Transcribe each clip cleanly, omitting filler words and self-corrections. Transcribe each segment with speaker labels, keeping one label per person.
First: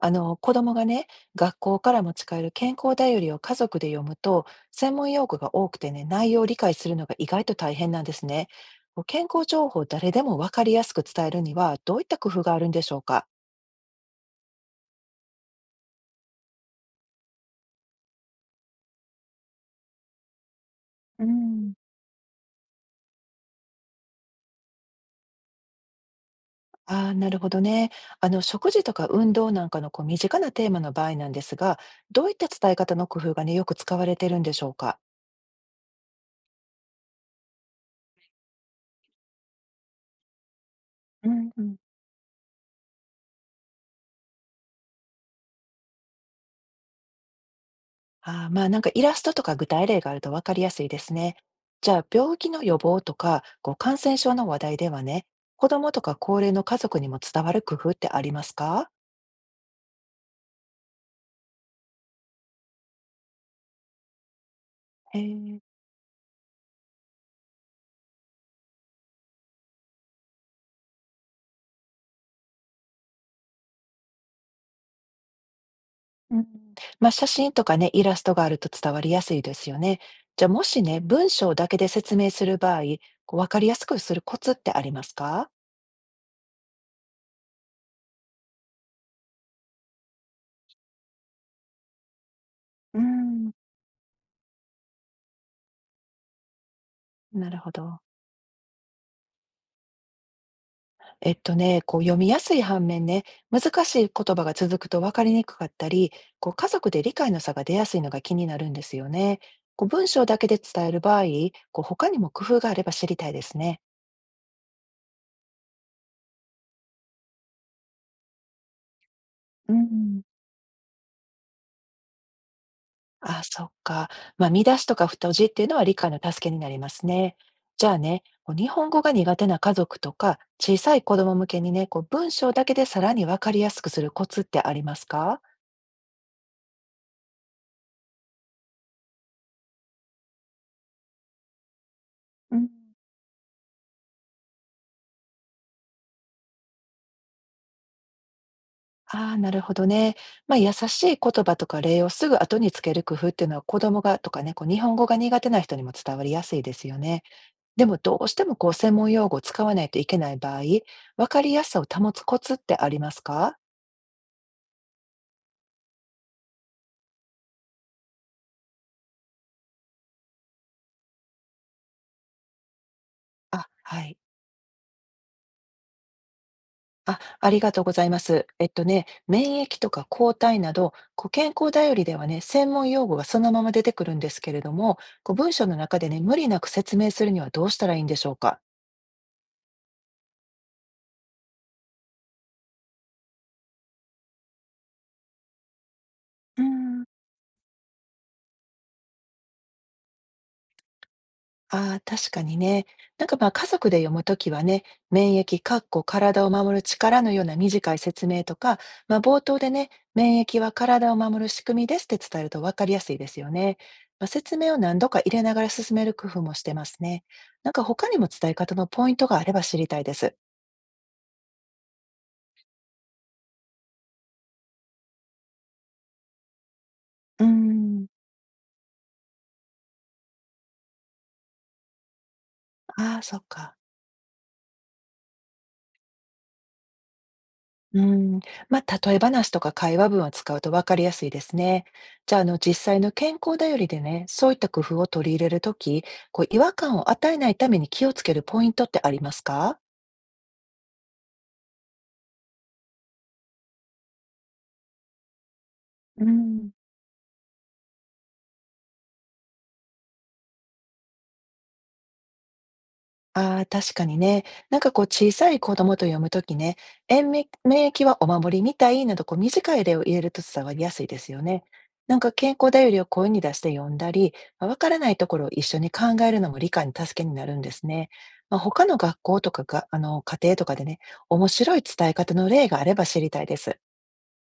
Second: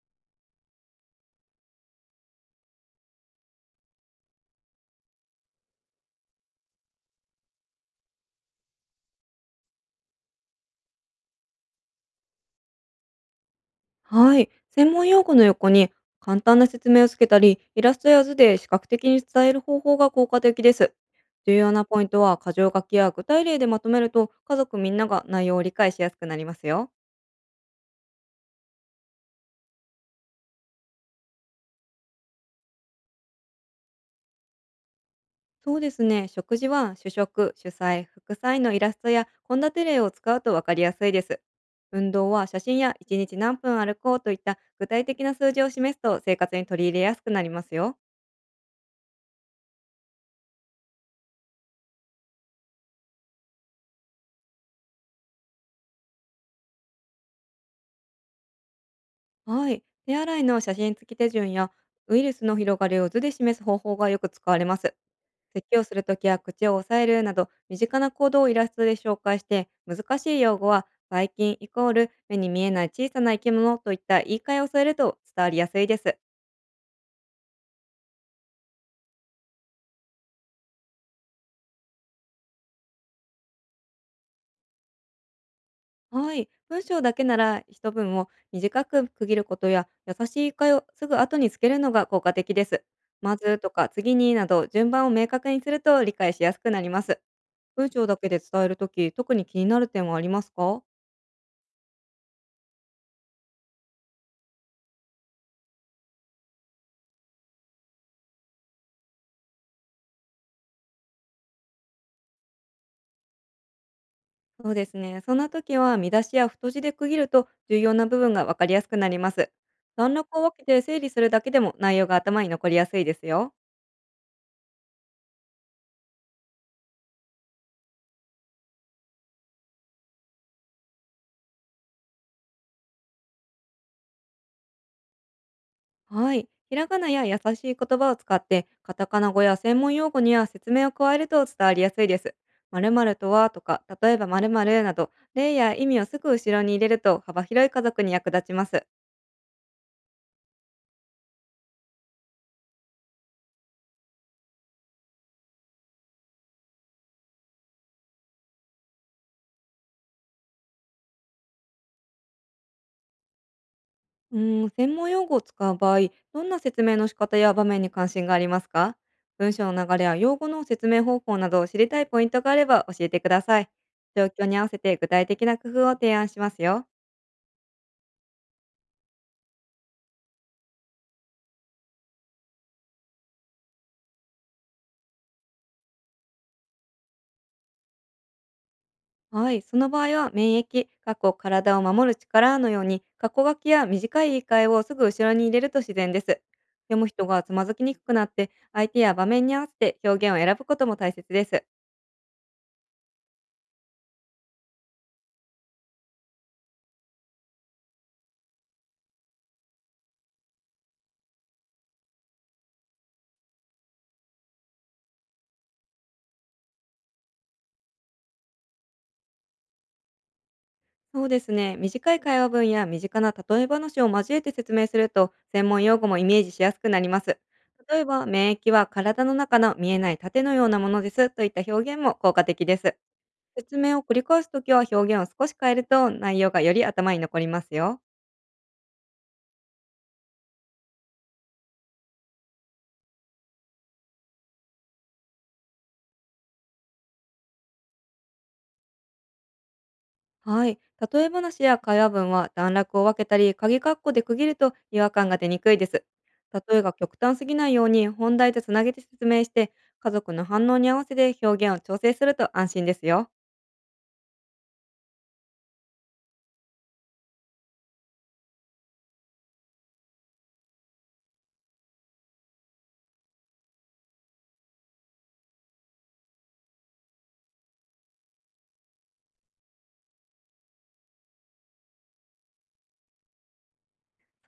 Speaker 1: 子供がね、学校から持ち帰る健康だよりを家族で読むと、専門用語が多くてね、内容を理解するのが意外と大変なんですね。こう健康情報を誰でも分かりやすく伝えるには、どういった工夫があるんでしょうか？
Speaker 2: はい。専門用語の横に簡単な説明をつけたり、イラストや図で視覚的に伝える方法が効果的です。
Speaker 1: う
Speaker 2: 重
Speaker 1: ん。
Speaker 2: 要なポイントは箇条書きや具体例でまとめると家族みんなが内容を理解しやすくなりますよ。
Speaker 1: ああ、なるほどね。食事とか運動なんかのこう身近なテーマの場合なんですが、どういった伝え方の工夫がね、よく使われてるんでしょうか？
Speaker 2: そうですね。食事は主食、主菜、副菜のイラストや献立例を使うとわかりやすいで
Speaker 1: う
Speaker 2: す。
Speaker 1: んうん。
Speaker 2: 運動は写真や1日何分歩こうといった具体的な数字を示すと生活に取り入れやすくなりますよ。
Speaker 1: ああ、まあなんかイラストとか具体例があると分かりやすいですね。じゃあ病気の予防とかこう感染症の話題ではね、子どもとか高齢の家族にも伝わる工夫ってありますか？
Speaker 2: はい。手洗いの写真付き手順や、ウイルスの広がりを図で示す方法がよく使われます。
Speaker 1: へえ。
Speaker 2: 咳をするときや口を押さえるなど、身近な行動をイラストで紹介して、難しい用語は、ばい菌イコール目に見えない小さな生き物といった言い換えを添えると伝わりやすいです。
Speaker 1: うん。まあ写真とかね、イラストがあると伝わりやすいですよね。じゃあもしね、文章だけで説明する場合、こう分かりやすくするコツってありますか？
Speaker 2: はい。文章だけなら一文を短く区切ることや、優しい言い換えをすぐ後につけるのが効果的です。
Speaker 1: う
Speaker 2: ま
Speaker 1: ん。
Speaker 2: ずとか次になど順番を明確にすると理解しやすくなります。
Speaker 1: なるほ
Speaker 2: 文
Speaker 1: ど。
Speaker 2: 章だけで伝えるとき、特に気になる点はありますか？
Speaker 1: えっとね、こう読みやすい反面ね、難しい言葉が続くと分かりにくかったり、こう家族で理解の差が出やすいのが気になるんですよね。こう文章だけで伝える場合、こう他にも工夫があれば知りたいですね。
Speaker 2: そうですね。そんな時は見出しや太字で区切ると重要な部分が分かりやすくなります。
Speaker 1: う
Speaker 2: 段
Speaker 1: ん。
Speaker 2: 落を分けて整理するだけでも内容が頭に残りやすいです
Speaker 1: あ、
Speaker 2: よ。
Speaker 1: そっか。まあ、見出しとか太字っていうのは理解の助けになりますね。じゃあね、こう日本語が苦手な家族とか、小さい子供向けにね、こう文章だけでさらに分かりやすくするコツってありますか？
Speaker 2: はい。ひらがなや優しい言葉を使って、カタカナ語や専門用語には説明を加えると伝わりやすいです。
Speaker 1: うん。
Speaker 2: 〇〇とはとか、例えば〇〇など、例や意味をすぐ後ろに入れると幅広い家族に役立ちます。
Speaker 1: ああ、なるほどね。まあ、優しい言葉とか礼をすぐ後につける工夫っていうのは子供がとかね、こう日本語が苦手な人にも伝わりやすいですよね。でもどうしてもこう専門用語を使わないといけない場合、わかりやすさを保つコツってありますか？
Speaker 2: うーん、専門用語を使う場合、どんな説明の仕方や場面に関心がありますか？文章の流れや用語の説明方法などを知りたいポイントがあれば教えてくださ
Speaker 1: あ、
Speaker 2: い。
Speaker 1: はい。
Speaker 2: 状況に合わせて具体的な工夫を提案しますよ。
Speaker 1: あ、ありがとうございます。えっとね、免疫とか抗体など、こう健康だよりではね、専門用語がそのまま出てくるんですけれども、こう文章の中でね、無理なく説明するにはどうしたらいいんでしょうか。
Speaker 2: はい、その場合は免疫、過去体を守る力のように、過去書きや短い言い換えをすぐ後ろに入れると自然です。
Speaker 1: うー
Speaker 2: 読
Speaker 1: ん。
Speaker 2: む人がつまずきにくくなって、相手や場面に合わせて表現を選ぶことも大切です。
Speaker 1: ああ、確かにね。なんかまあ家族で読むときはね、免疫、かっこ体を守る力のような短い説明とか、まあ冒頭でね、免疫は体を守る仕組みですって伝えると分かりやすいですよね。まあ、説明を何度か入れながら進める工夫もしてますね。なんか他にも伝え方のポイントがあれば知りたいです。
Speaker 2: そうですね。短い会話文や身近な例え話を交えて説明すると、専門用語もイメージしやすくなります。
Speaker 1: うー
Speaker 2: 例え
Speaker 1: ん。
Speaker 2: ば、免疫は体の中の見えない盾のようなものですといった表現も効果的です。
Speaker 1: ああ、そっか。
Speaker 2: 説明を繰り返すときは表現を少し変えると内容がより頭に残りますよ。
Speaker 1: うん、まあ、例え話とか会話文を使うと分かりやすいですね。じゃあ、実際の健康だよりでね、そういった工夫を取り入れるとき、こう、違和感を与えないために気をつけるポイントってありますか？
Speaker 2: はい。例え話や会話文は段落を分けたり、鍵括弧で区切ると違和感が出にくいです。
Speaker 1: うん。
Speaker 2: 例えが極端すぎないように本題とつなげて説明して、家族の反応に合わせて表現を調整すると安心ですよ。
Speaker 1: ああ、確かにね。なんかこう小さい子供と読むときね、延命免疫はお守りみたいなどこう短い例を入れると伝わりやすいですよね。なんか健康だよりを声に出して読んだり、まあわからないところを一緒に考えるのも理解の助けになるんですね。まあ、他の学校とかが、家庭とかでね、面白い伝え方の例があれば知りたいです。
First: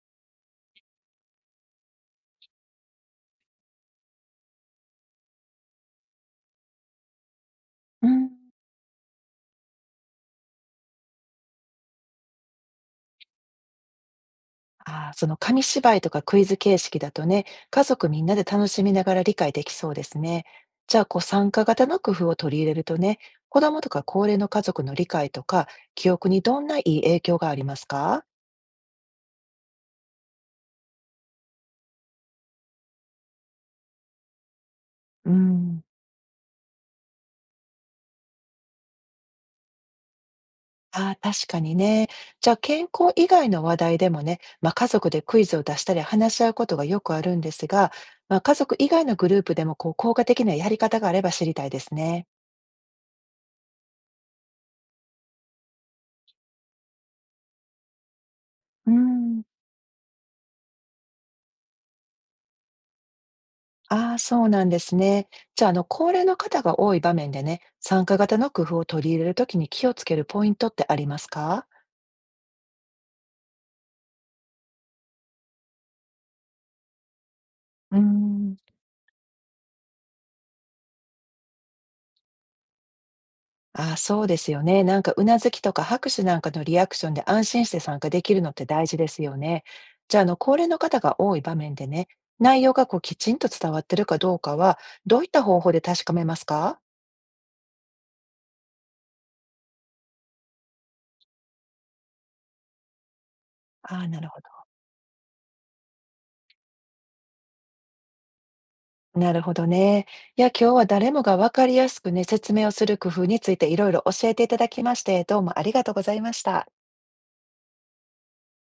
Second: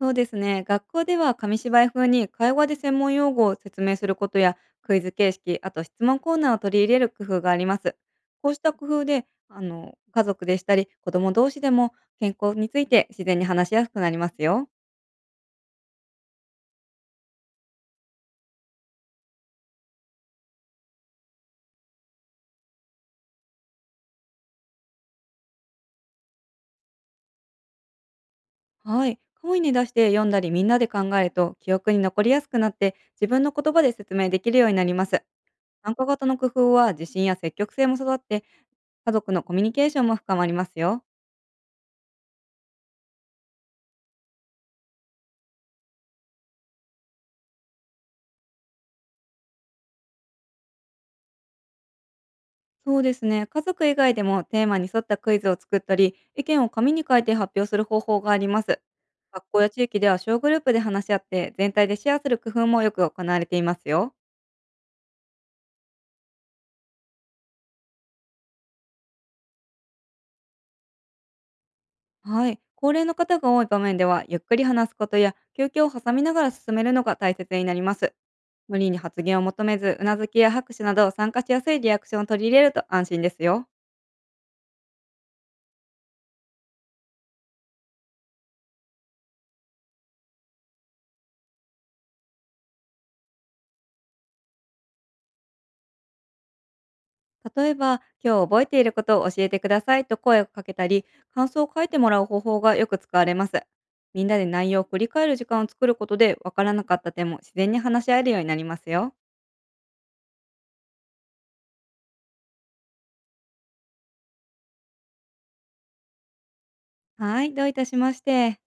Speaker 2: そうですね。学校では紙芝居風に会話で専門用語を説明することやクイズ形式、あと質問コーナーを取り入れる工夫があります。
Speaker 1: うん。
Speaker 2: こうした工夫で、家族でしたり子供同士でも健康について自然に話しやすくなりますよ。
Speaker 1: ああ、その紙芝居とかクイズ形式だとね、家族みんなで楽しみながら理解できそうですね。じゃあ、こう参加型の工夫を取り入れるとね、子供とか高齢の家族の理解とか、記憶にどんないい影響がありますか？
Speaker 2: はい。声に出して読んだりみんなで考えると記憶に残りやすくなって自分の言葉で説明できるようになります。
Speaker 1: うん。
Speaker 2: 参加型の工夫は自信や積極性も育って家族のコミュニケーションも深まりますよ。
Speaker 1: ああ、確かにね。じゃあ、健康以外の話題でもね、まあ、家族でクイズを出したり話し合うことがよくあるんですが、まあ、家族以外のグループでもこう効果的なやり方があれば知りたいですね。
Speaker 2: そうですね。家族以外でもテーマに沿ったクイズを作ったり、意見を紙に書いて発表する方法があります。
Speaker 1: うん。
Speaker 2: 学校や地域では小グループで話し合って、全体でシェアする工夫もよく行われています
Speaker 1: あ
Speaker 2: よ。
Speaker 1: あ、そうなんですね。じゃあ、高齢の方が多い場面でね、参加型の工夫を取り入れるときに気をつけるポイントってありますか？
Speaker 2: はい。高齢の方が多い場面では、ゆっくり話すことや休憩を挟みながら進めるのが大切になりま
Speaker 1: うー
Speaker 2: す。
Speaker 1: ん。
Speaker 2: 無理に発言を求めず、うなずきや拍手など参加しやすいリアクションを取り入れると安心ですよ。
Speaker 1: ああ、そうですよね。なんか、うなずきとか拍手なんかのリアクションで安心して参加できるのって大事ですよね。じゃあ、高齢の方が多い場面でね、内容がこうきちんと伝わってるかどうかは、どういった方法で確かめますか？
Speaker 2: 例えば、今日覚えていることを教えてくださいと声をかけたり、感想を書いてもらう方法がよく使われます。
Speaker 1: ああ、な
Speaker 2: み
Speaker 1: る
Speaker 2: んな
Speaker 1: ほ
Speaker 2: で
Speaker 1: ど。
Speaker 2: 内容を繰り返る時間を作ることで、わからなかった点も自然に話し合えるようになりますよ。
Speaker 1: なるほどね。いや、今日は誰もが分かりやすくね、説明をする工夫についていろいろ教えていただきまして、どうもありがとうございました。
Speaker 2: はい、どういたしまして。